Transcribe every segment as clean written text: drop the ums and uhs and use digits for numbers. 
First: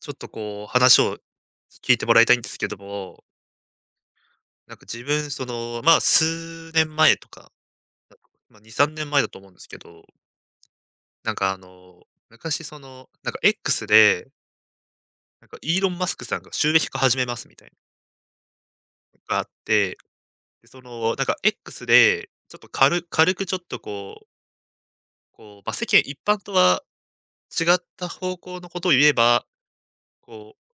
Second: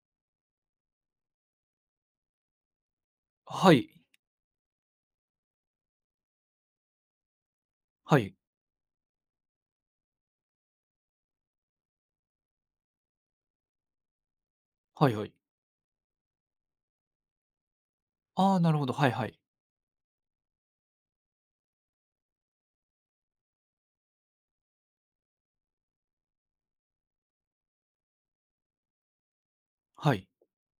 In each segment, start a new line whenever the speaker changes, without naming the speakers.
ちょっとこう話を聞いてもらいたいんですけども、
はい。
なんか自分その、まあ、数年前とか、
はい。
ま、2、3年前だと思うんですけど、なんかあの、昔その、なんか X で、
はいはい。
なんかイーロン・マスクさんが収益化始めますみたいな
ああ、なるほど。はい
の
はい。
があって、で、そのなんか X で、ちょっと軽くちょっとこう、こう、まあ、世間一般とは違った方向のことを言えば、
はい。
こう、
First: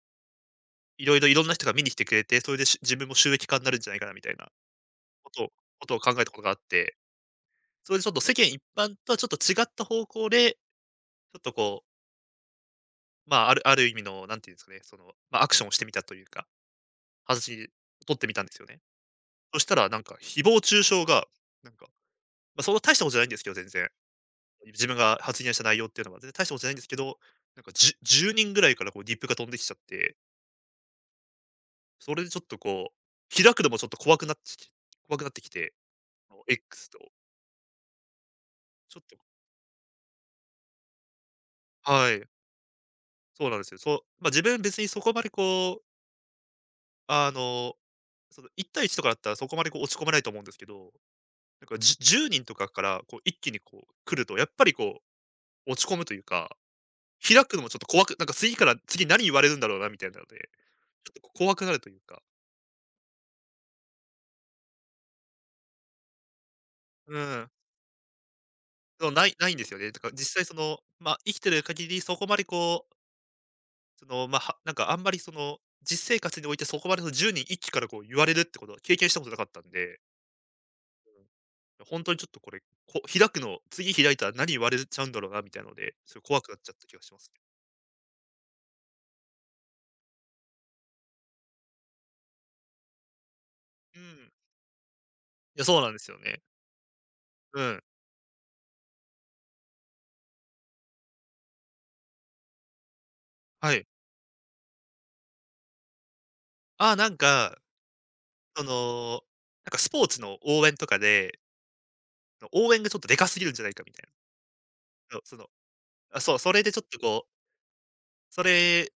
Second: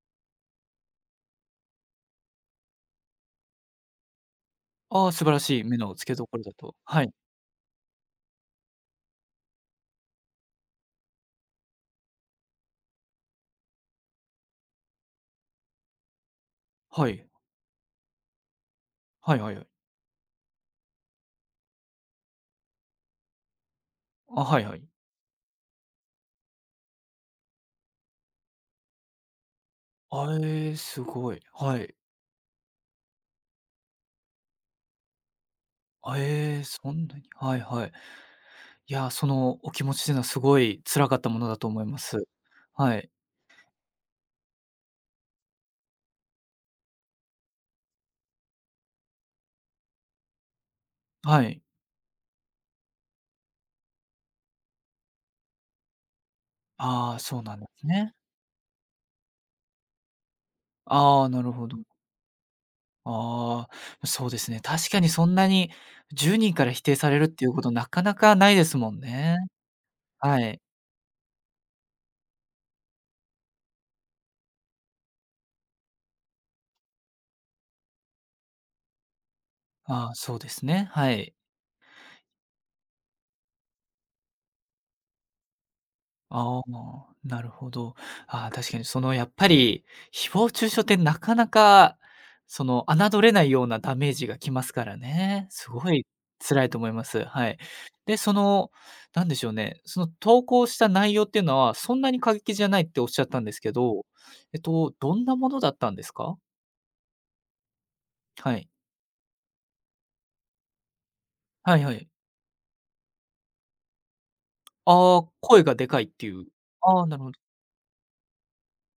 いろんな人が見に来てくれて、それで自分も収益化になるんじゃないかなみたいな
ああ、素晴
こ
ら
とを
しい目
こ
の
とを考
付
え
け
た
どこ
こと
ろ
が
だ
あっ
と。
て、
はい。
それでちょっと世間一般とはちょっと違った方向で、ちょっとこう、まあ、ある意味の、なんていうんですかね、その、まあ、アクションをしてみたというか、
はい。
話を取ってみたんですよね。
はいはい
そ
は
し
い。
たらなんか誹謗中傷が、なんか、まあ、そんな大したことじゃないんですけど、全然。
あ、はいはい。
自分が発言した内容っていうのは全然大したことじゃないんですけど、なんか10人ぐらいからこうリップが飛んできちゃって、
あ、ええ、すごい。はい。
それでちょっとこう、開くのもちょっと怖くなってきて、
あ、
あの
ええ、
X
そ
と、
んなに。はいはい。い
ちょっ
や、
と
そのお気持ちっていうのはすごい辛かったものだと思いま
は
す。
い、
はい。
そうなんですよ。そう、まあ、自分別にそこまでこう、あの、その1対1とかだったらそこまでこう落ち込まないと思うんですけど、
はい。
なんか10人とかからこう一気にこう来ると、やっぱりこう落ち込むというか、
ああ、そう
開
な
く
ん
の
で
もちょっ
す
と怖
ね。
く、なんか次から次何言われるんだろうなみたいなので、ちょっ
ああ、
と
なる
怖く
ほ
な
ど。
るというか、
ああ、そうですね。確かにそんなに10人から否定され
う
るってい
ん、
うことなかなかないですもん
そうない
ね。
ないんですよね。だから実
は
際そ
い。
の、まあ、生きてる限りそこまでこう、その、まあ、なんかあんまりその、実生活においてそこまでその10人一気からこう言われるってことは経験したことなかったんで、
ああ、そうですね。はい。
本当にちょっとこれ、開くの次開いたら何言われちゃうんだろうなみたいなので、それ怖くな
あ
っ
あ、
ちゃった気がします
な
ね。
るほど。ああ、確かにそのやっぱり、誹謗中傷ってなかなか、その侮れないようなダ
う
メージ
ん。
がきますからね。
いや、
す
そうな
ご
んで
い
すよね。
辛いと思います。はい。
うん。
で、その、なんでしょうね、その投稿した内容っていうのは、そんなに過激じゃないっておっしゃったんですけ
はい。
ど、えっと、どんなものだったんですか？
ああ、なんか、
は
そ
い。
の、なんかスポーツの応援とかで、
はいはい。
応援がちょっとでかすぎるんじゃないかみたいな。
あ
そ
あ、
うその、
声がでかいっ
あ、
てい
そう、
う。
それでちょっと
ああ、なる
こう、
ほど。
それ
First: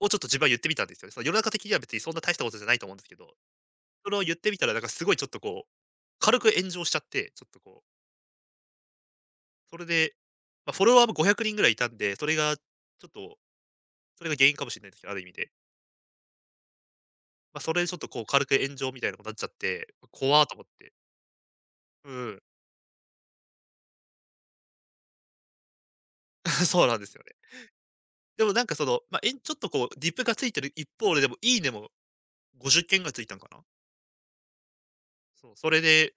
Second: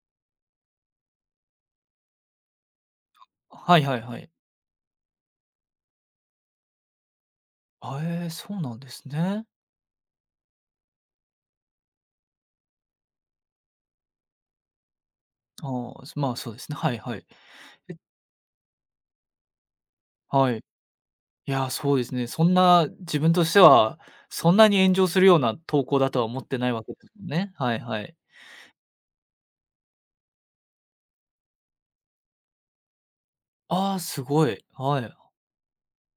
をちょっと自分は言ってみたんですよね。その世の中的には別にそんな大したことじゃないと思うんですけど、
はいはい
それ
は
を
い。
言ってみたらなんかすごいちょっとこう、軽く炎上しちゃって、ちょっとこう、
あ、ええ、そうなんですね。
それで、まあ、フォロワーも500人ぐらいいたんで、それがちょっとそれが原因かもしれないですけど、ある意味で。
ああ、まあ、そうですね。はいはい。
まあ、それでちょ
え、
っとこう軽く炎上みたいなことになっちゃって、怖ー
は
と
い。
思って。
いや、そうで
う
すね。
ん。
そんな自分としては、そんなに炎上するような投稿だとは思って ないわ
そう
け
な
で
んで
す
すよ
もん
ね。
ね。はいはい。
でもなんかその、まあ、ちょっとこうディップがついてる一方で、でもいいねも50件がついたんかな。
ああ、すごい。はい。
そう、それで、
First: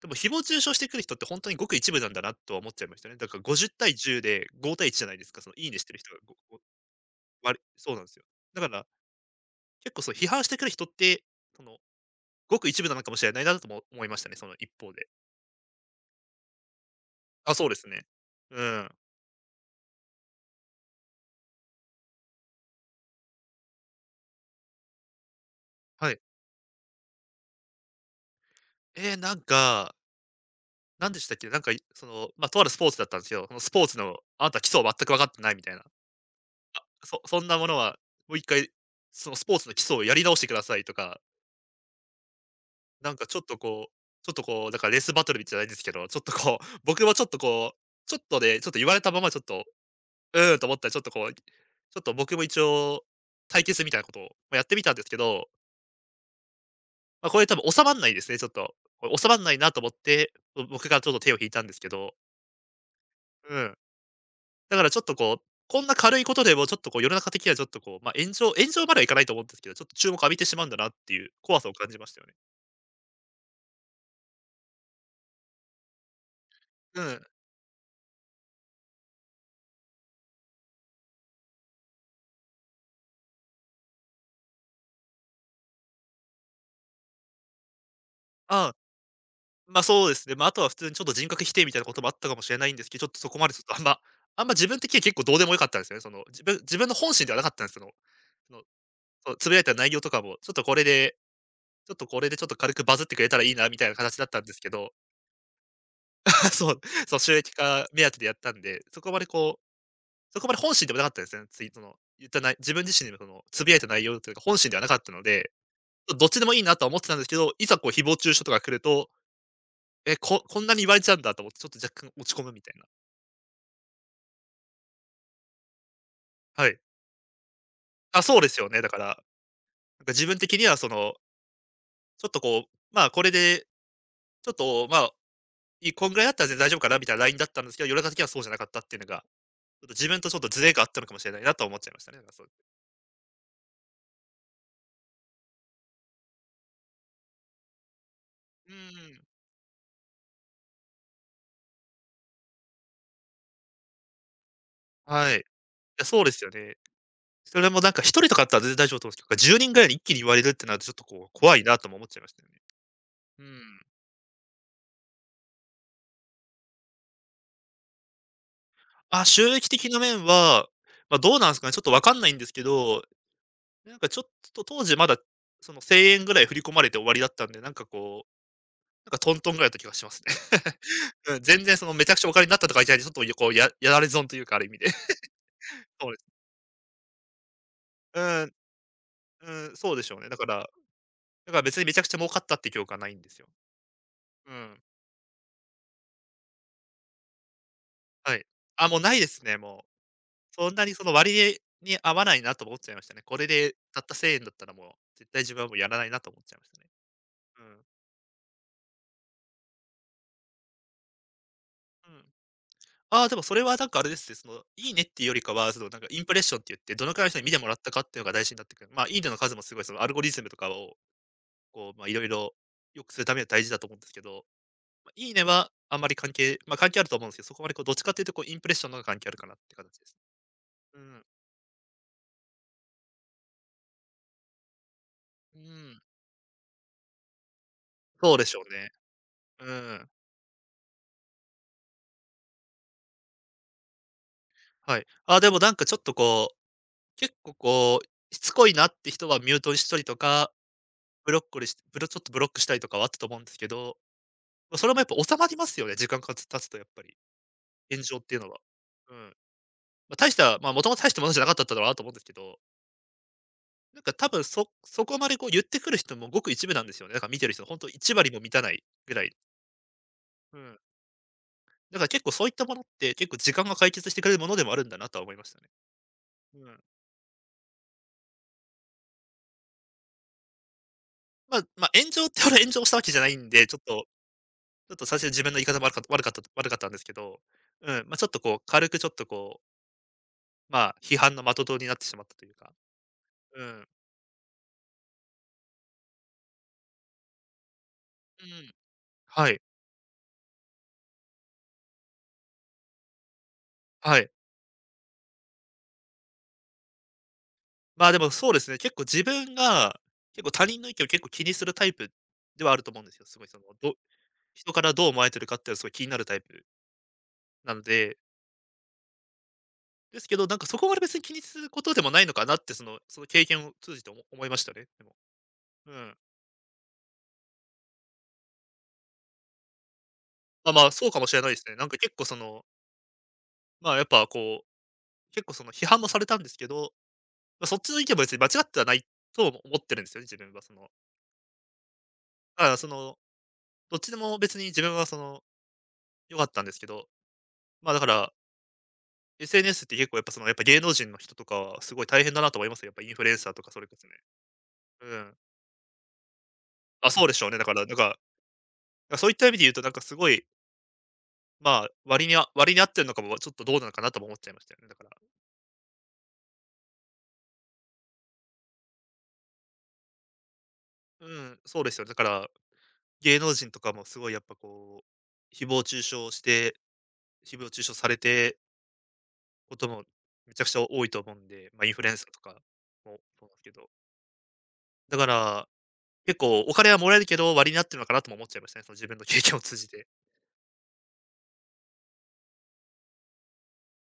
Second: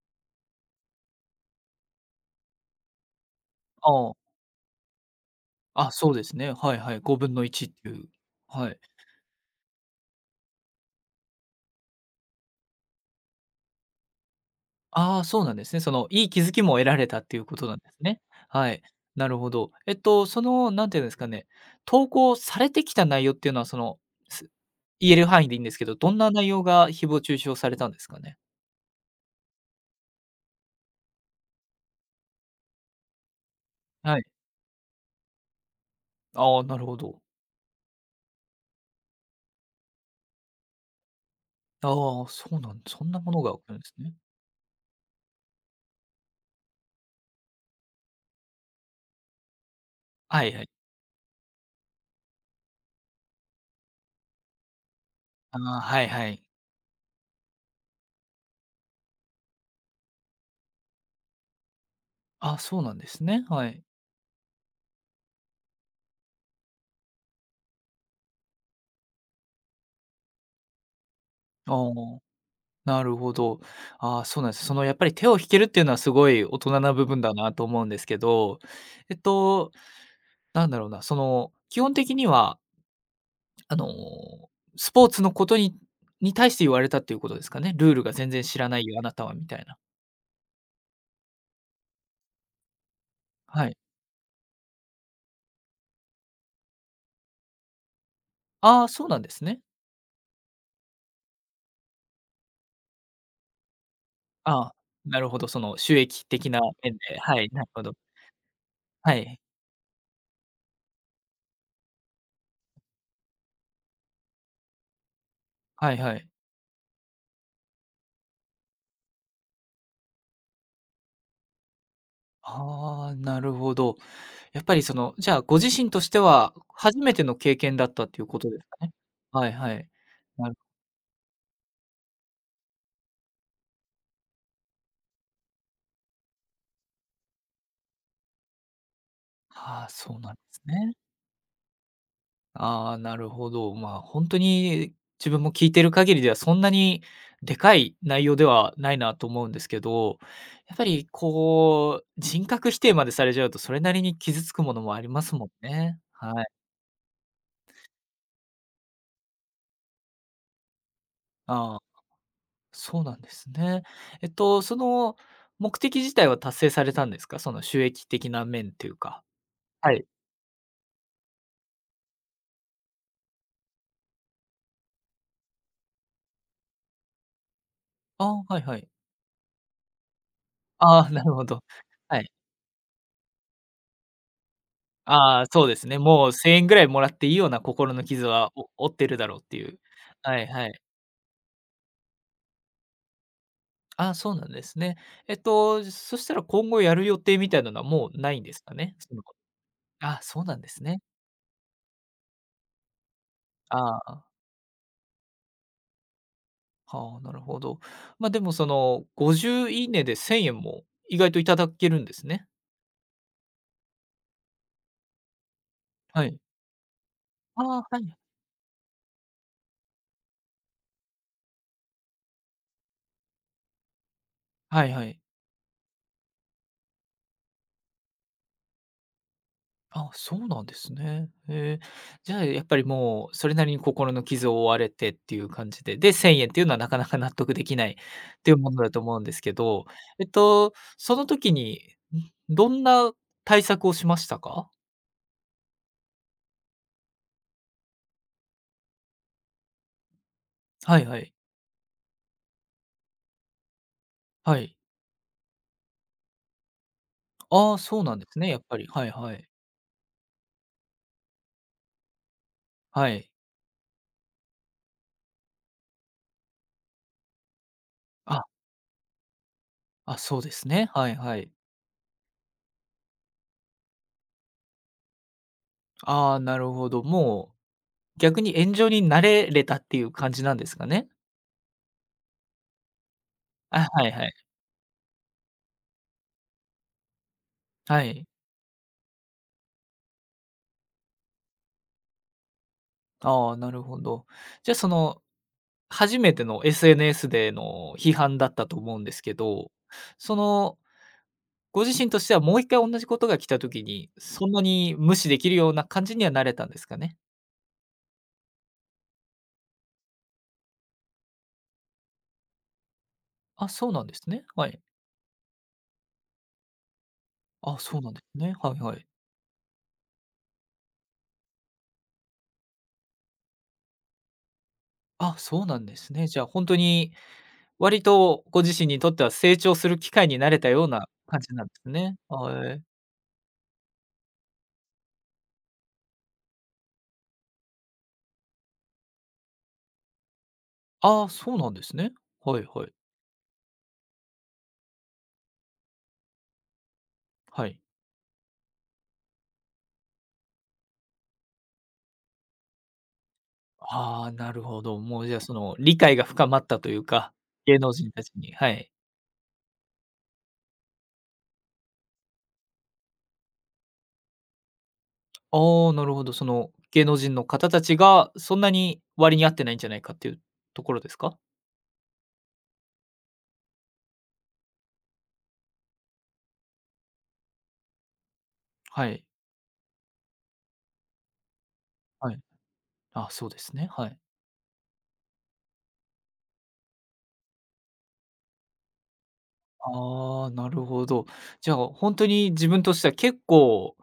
でも誹謗中傷してくる人って本当にごく一部なんだなとは思っちゃいましたね。だから50
あ
対
あ。
10で5対1じゃないですか、そのいいねし
あ、
てる
そ
人
う
が
です
ご
ね。
ご
はいはい。5分の
割
1ってい
そうなん
う。
ですよ。だか
はい。
ら、結構そう批判してくる人って、その、ごく一部なのかもしれないなとも思いましたね、その一方で。
ああ、そうなんですね。その、いい気づきも得られたっていうこ
あ、
と
そう
な
で
んで
す
す
ね。
ね。
う
はい。
ん。
なるほど。えっと、その、なんていうんですかね、投稿されてきた内容っていうのは、その、す言える範囲でいいんですけど、ど
は
ん
い。
な内容が誹謗中傷されたんですかね？
ええ、なんか、なんでしたっけ、なんか、その、まあ、とあるスポーツだったんですよ。そのスポーツ
は
の、
い。
あなた基礎を全く分かってないみたいな。
ああ、なるほど。
そんなものは、もう一回、そのスポーツの基礎をやり直してくださいとか、
ああ、そうなんそん
なん
な
か
も
ち
の
ょっ
が
と
起きるんで
こ
す
う
ね。
ちょっとこう、だからレースバトルじゃないんですけど、ちょっとこう、僕もちょっとこう、ちょっと言われたままちょっと、う
はい
ーん
は
と
い。
思ったらちょっとこう、ちょっと僕も一応、対決みたいなことを、ま、やってみたんですけど、
ああ、はいはい。
まあ、これ多分収まんないですね、ちょっと。これ収まんないなと思って、僕がちょっと手を引いたんですけど、
あ、そうなんですね。
う
は
ん。
い。
だからちょっとこう、こんな軽いことでもちょっとこう世の中的にはちょっとこう、ま、炎上炎上まではいかないと思うんですけど、ちょっと注目浴びてしまうんだなっていう怖さを
ああ、
感じましたよね。
なるほど。ああ、そうなんです。そのやっぱり手を引けるっていうのはすごい大人な
う
部分
ん。
だなと思うんですけど、えっと、なんだろうな、その、基本的には、あの、スポーツのことに対して言われたっていうことですかね。ルールが全然知
あ
ら
あ、
ないよ、あなたはみたいな。
ま、そうですね。ま、ああとは普通にちょっと人格否定みたいなこともあったかもしれないんですけど、ちょっとそこまでちょっ
は
と
い。
あんま自分的には結構どうでもよかったんですよね。その、自分の本心ではなかったんですけど、その、
ああ、そうなんで
その
す
つぶ
ね。
やいた内容とかも、ちょっとこれでちょっと軽くバズってくれたらいいなみたいな形だったんです
あ
け
あ、
ど、
なるほど、その収益的 な
そう、
面で、
そう収
はい、
益
なるほ
化
ど。
目当てでやったんで、そこ
は
まで
い。
こうそこまで本心でもなかったですね。ツイートの、言ったない自分自身でもその、つぶやいた内容というか、本心ではなかったので、
はいは
ど
い。
っちでもいいなとは思ってたんですけど、いざこう誹謗中傷とか来ると、え、こんなに言われちゃうんだと思ってちょっと若干落ち込むみたいな。
ああ、なるほど。やっぱりその、じゃあ、ご自身としては、
はい。
初めての経験だったって
あ、
いう
そ
こ
う
と
で
で
す
す
よね、
か
だ
ね？
から、なんか
はいはい。
自分
なる
的にはその、ちょっとこう、まあこれで、ちょっとまあ、こんぐらいだったら全然大丈夫かなみたいなラインだったんですけど、世の中的にはそうじゃなかったっていうのが、
あ
ちょっと
あ、
自
そう
分と
なん
ち
で
ょっと
す
ズレがあっ
ね。
たのかもしれないなとは思っちゃいましたね。なんかそう。
ああ、なるほど。まあ、本当に自分も聞いてる限りでは、そんなにでかい内容で
う
はないな
ー
と
ん。
思うんですけど、やっぱりこう、人格否定までされちゃうと、それなりに傷つくものもありま
は
す
い。い
もんね。
や、そうで
は
す
い。
よね。それもなんか1人とかだったら全然大丈夫だと思うんですけど、10人ぐらいに一気に言われるってなるとちょっとこう、怖い
あ
な
あ。
とも思っちゃいましたよね。
そうなんで
う
す
ん。
ね。えっと、その目的自体は達成されたんですか？その収益的な面というか。
あ、収益的
は
な
い。
面は、ま、どうなんすかね、ちょっとわかんないんですけど、なんかちょっと当時まだ、その 1000円 ぐらい振り込まれて終わりだったんで、なんかこ
あ
う、
あ、はいはい。
なんかトントンぐらいだった気がしますね。
ああ、な る
うん、
ほど。
全然そのめちゃく
は
ちゃ
い。
お金になったとかじゃなくて、ちょっとこうやられ損というか、ある意味で。
ああ、そうですね。
そうです。
もう1000円ぐらいもらっていいような心の
う
傷は、
ん、
お負ってるだろうっ
う
ていう。
ん、そうでしょうね。
は
だか
いは
ら、
い。
だから別にめちゃくちゃ儲かったっていう記憶はないんですよ。
ああ、そうなん
う
です
ん、
ね。えっと、そしたら今後やる予定みたいなのはもうな
は
いん
い。
ですか
あ、
ね？
もう
そ
ない
の
ですね、も
ああ、そうなん
う。
で
そん
す
なに
ね。
その割に合わないなと思っちゃいましたね。これで
あ
たった
あ、
1000円だったらもう、絶対自分はもうやらないなと思っちゃいましたね。
はあ、なるほ
う
ど。
ん。
ま、でもその、50いいねで1000円も意外といただけるん
う
で
ん。
すね。
ああ、でもそれはなんかあれですね、その、いいねっていうよりかは、そのなんかイ
は
ンプ
い。
レッションって言って、どのくらいの人に見てもらっ
ああ、
た
は
かっ
い。
ていうのが大事になってくる。まあ、いいねの数もすごいそのアルゴリズムとかを、こう、まあ、いろいろ良くするためには大事だと思うんですけど、
はいは
ま、
い。
いいねはあんまり関係まあ、関係あると思うんですけど、そこまでこうどっちかっていうとこうインプレッションの方が関係あるかなって形で
あ、
す。
そうなんです
うん。
ね。へえ。じゃあ、やっぱりもうそれなりに心の傷を負われてっていう
う
感じで、
ん。
で、1000円っていうのはなかなか納得できないっ
そうで
てい
し
う
ょ
も
う
のだ
ね。
と思うんですけ
う
ど、
ん。
えっと、その時に、ん、どんな対策をしましたか？
はい。あ、でもなんかちょっとこう結構こう、しつこいなって人はミュートにしたりとか、
はいは
ブ
い。
ロッコリーしブロちょっとブロックしたりとかはあったと思うんですけど、
はい。
ま、それもやっぱ収まりますよね、時間が経つとやっぱり、
ああ、そう
炎
な
上
ん
っ
で
て
す
いう
ね、
の
や
は。
っぱり。はい
う
は
ん。
い。
ま、大した、ま、もともと大したものじゃなかったっただろうなと思うんですけど、
はい。
なんか多分そこまでこう言ってくる人もごく一部なんですよね。だから見てる人、ほんと1割も
あ、
満たないぐらい。
あ、そうで
う
す
ん。
ね。はいはい。
だから結構そういったものって、結構時間が解決してくれるものでもあるんだなとは思いましたね。
ああ、な
う
る
ん。
ほど。もう逆に炎上になれれたっていう感じなんですかね？
まま、炎上ってほど炎上したわけじゃないんで、ちょっ
あ、
と
はいはい。
ちょっと最初自分の言い方悪かったんですけど、う
は
ん、ま、ち
い。
ょっとこう、軽くちょっとこう、まあ、批判の的とになってしまったというか、
ああ、
う
なる
ん。
ほど。じゃあ、その、初めての SNS での批判
う
だった
ん。
と思うんですけ
はい、
ど、その、ご自身としてはもう一回同じことが来た時に、
はい。
そんなに無視できるような感じにはなれたんですかね？
まあ、でもそうですね、結構自分が、結構他人の意見を結構気にするタイプではあると思うんですよ。すごいその、
あ、そうなんですね。は
人
い。
からどう思われてるかっていうのはすごい気になるタイプな
あ、
の
そうなん
で、
ですね。はいはい。
ですけど、なんかそこまで別に気にすることでもないのかなって、その経験を通じて思いましたね、でも。
あ、そうなん
う
です
ん。
ね。じゃあ、本当に割とご自身にとっては成長する機会になれた
ま、
よ
ま
う
あ、
な
そうかもし
感
れない
じ
で
な
す
んで
ね。な
す
んか結
ね。
構その、
はい。
まあ、やっぱこう、結構その批判もされたんですけどまあ、そっちの意見も別に間違ってはないと思ってるんですよね、自分はその。
ああ、そうなんですね。は
だ
い
から
は
そ
い。
の、どっちでも別に自分はその、良かったんですけど、
はい。
ま、だから、SNS って結構やっぱその、やっぱ芸能人の人とかはすごい大変だなと思いますよ。やっぱインフルエンサーとかそれこそね。
ああ、なるほど。
う
もうじ
ん。
ゃあ、その理解が深まったという
あ、そう
か、
でしょうね。だか
芸
ら、
能
なん
人
か、
たちに、はい。
そういった意味で言うとなんかすごい、まあ、割に合ってるのかも、ちょっとどうなのかなとも思っちゃいましたよね、だから。
ああ、なるほど。その芸能人の方たちがそんなに割に合ってないんじゃないかっていうところです
う
か？
ん、そうですよね。だから、芸能人とかもすごいやっぱこう、誹謗中傷されて
はい、
こともめちゃくちゃ多いと思うんで、まあ、インフルエンサ
は
ー
い。
とかも
あ、
そう
そ
なん
う
で
で
すけ
すね、
ど。
はい。
だから、結構お金はもらえるけど、割になってるのかなとも思っちゃいましたね、その自分の経験を通じて。
ああ、なるほど。じゃあ、本当に自分としては結構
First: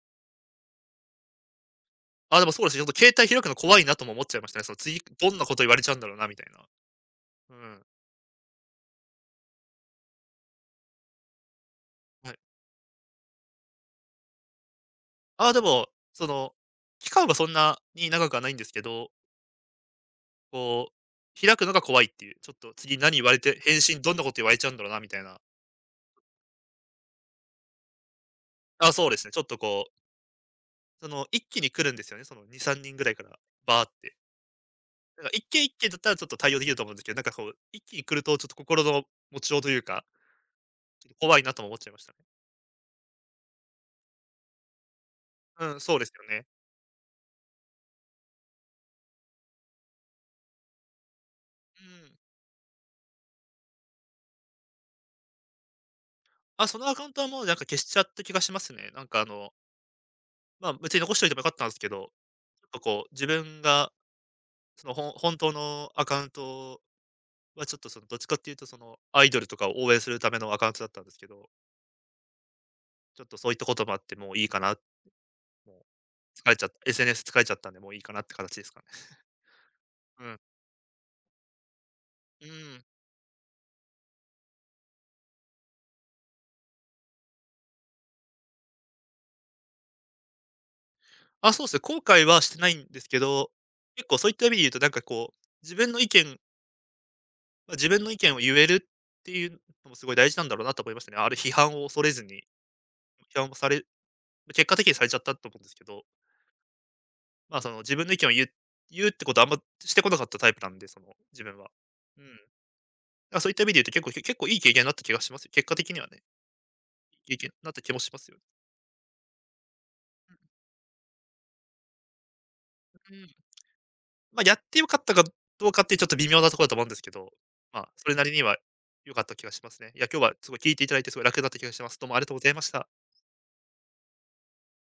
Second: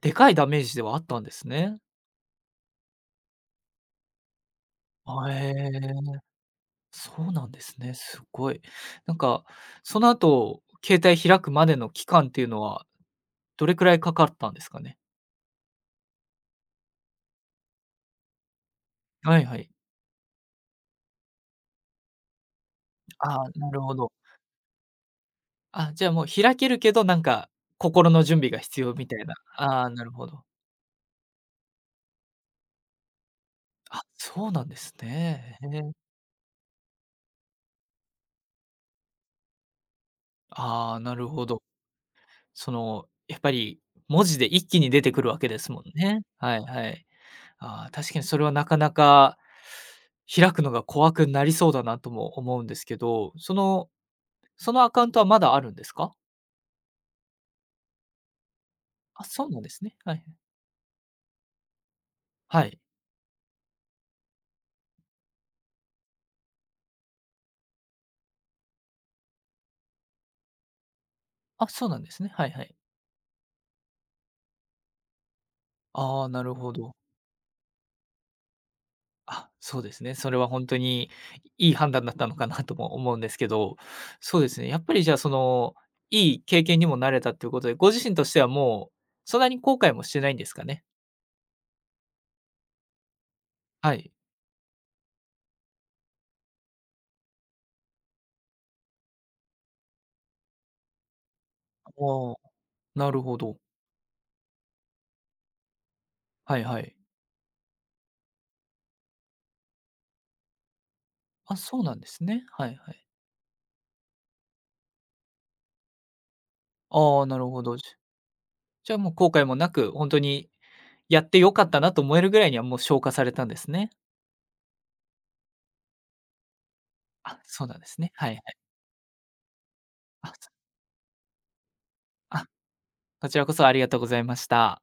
でかいダメージではあったんですね。
あ、でもそうですね、ちょっと携帯開くの怖いなとも思っちゃいましたね。その次、
あ、
どんな
へえ
こと言われちゃうんだろう
ー、
なみたいな。
そうなん
う
です
ん。
ね。すごい。なんか、その後、携帯開くまでの期間
は
っ
い。
ていうのはどれくらいかかったんですかね？
ああ、でも、その、期間はそんなに長くはないんですけど、
はいはい。
こう、開くのが怖いっていう、ちょっと次何言われ
ああ、
て、
なる
返
ほ
信
ど。
どんなこと言われちゃうんだろうなみたいな。
あ、じゃあもう開けるけど、なんか心の準備が必
あ、
要み
そう
た
で
い
すね、
な。
ちょっと
あ
こ
あ、
う、
なるほど。
その一気に来るんですよね、その2、3人ぐらいから、バーっ
あ、
て。
そうなんです
なんか一
ね。
軒
へ
一
え。
軒だったらちょっと対応できると思うんですけど、なんかこう、一気に来るとちょっと心の持ちようというか、
ああ、
ちょっ
な
と
る
怖い
ほ
な
ど。
とも思っちゃいましたね。
その、やっぱり文字で一気に出てくるわけで
う
す
ん、
もん
そうです
ね。
よね。
はいはい。ああ、確かにそれはなかなか開くのが怖くなりそうだ
う
なと
ん。
も思うんですけど、そのアカウントはまだあるんですか？
あ、そのアカウントはもうなんか消しちゃった気がしますね。なんか
あ、
あ
そう
の、
なんですね。はいはい。
まあ、別に残しておいてもよかったんですけど、ちょ
は
っ
い。
とこう、自分がその本当のアカウントはちょっとそのどっちかっていうとそのアイドルとかを応援するためのアカウントだったんですけど、
あ、そうなんですね。はいはい。
ちょっとそういったこともあってもういいかな、もう
ああ、な
疲
る
れちゃっ
ほ
た、
ど。
SNS 疲れちゃったんでもういいかなって形ですかね。
あ、そうですね。
う
それ
ん。
は本当にいい判断だったのか
う
なと
ん。
も思うんですけど、そうですね、やっぱりじゃあ、その、いい経験にもなれたということで、ご自身としてはもう、そんなに後悔もしてないんですかね？
あ、そうですね、後悔はしてないんですけど、
は
結
い。
構そういった意味で言うと、なんかこう、自分の意見ま、自分の意見を言えるっていうのもすごい大事なんだろうなと思いましたね。ある批判を
あ
恐れず
あ、
に、
なるほ
批判も
ど。
されま結果的にされちゃったと思うんですけど、
はいはい。
まあ、その自分の意見を言うってことはあんましてこなかったタイプなんで、その、自
あ、
分は。
そうなんです
うん。
ね。はいはい。
だ、そういった意味で言うと結構いい経験になった気がしますよ。結果的にはね、
ああ、
いい経
なる
験に
ほ
なっ
ど。
た
じ
気もしますよ
じゃあもう後悔もなく、本当にやって良かったなと思えるぐらいにはもう消化された
ね。
んですね。
まあ、やってよかったかどうかってちょっと微妙なところだと思うんですけど、
あ、そうなん
ま
で
あ、
す
そ
ね。
れな
は
り
いは
に
い。
は良かった気がしますね。いや、今日
あ、
は
そ
すごい聞いていただいてすごい楽になった気がします。どうもありがとうご
あ、
ざいました。
こちらこそありがとうございました。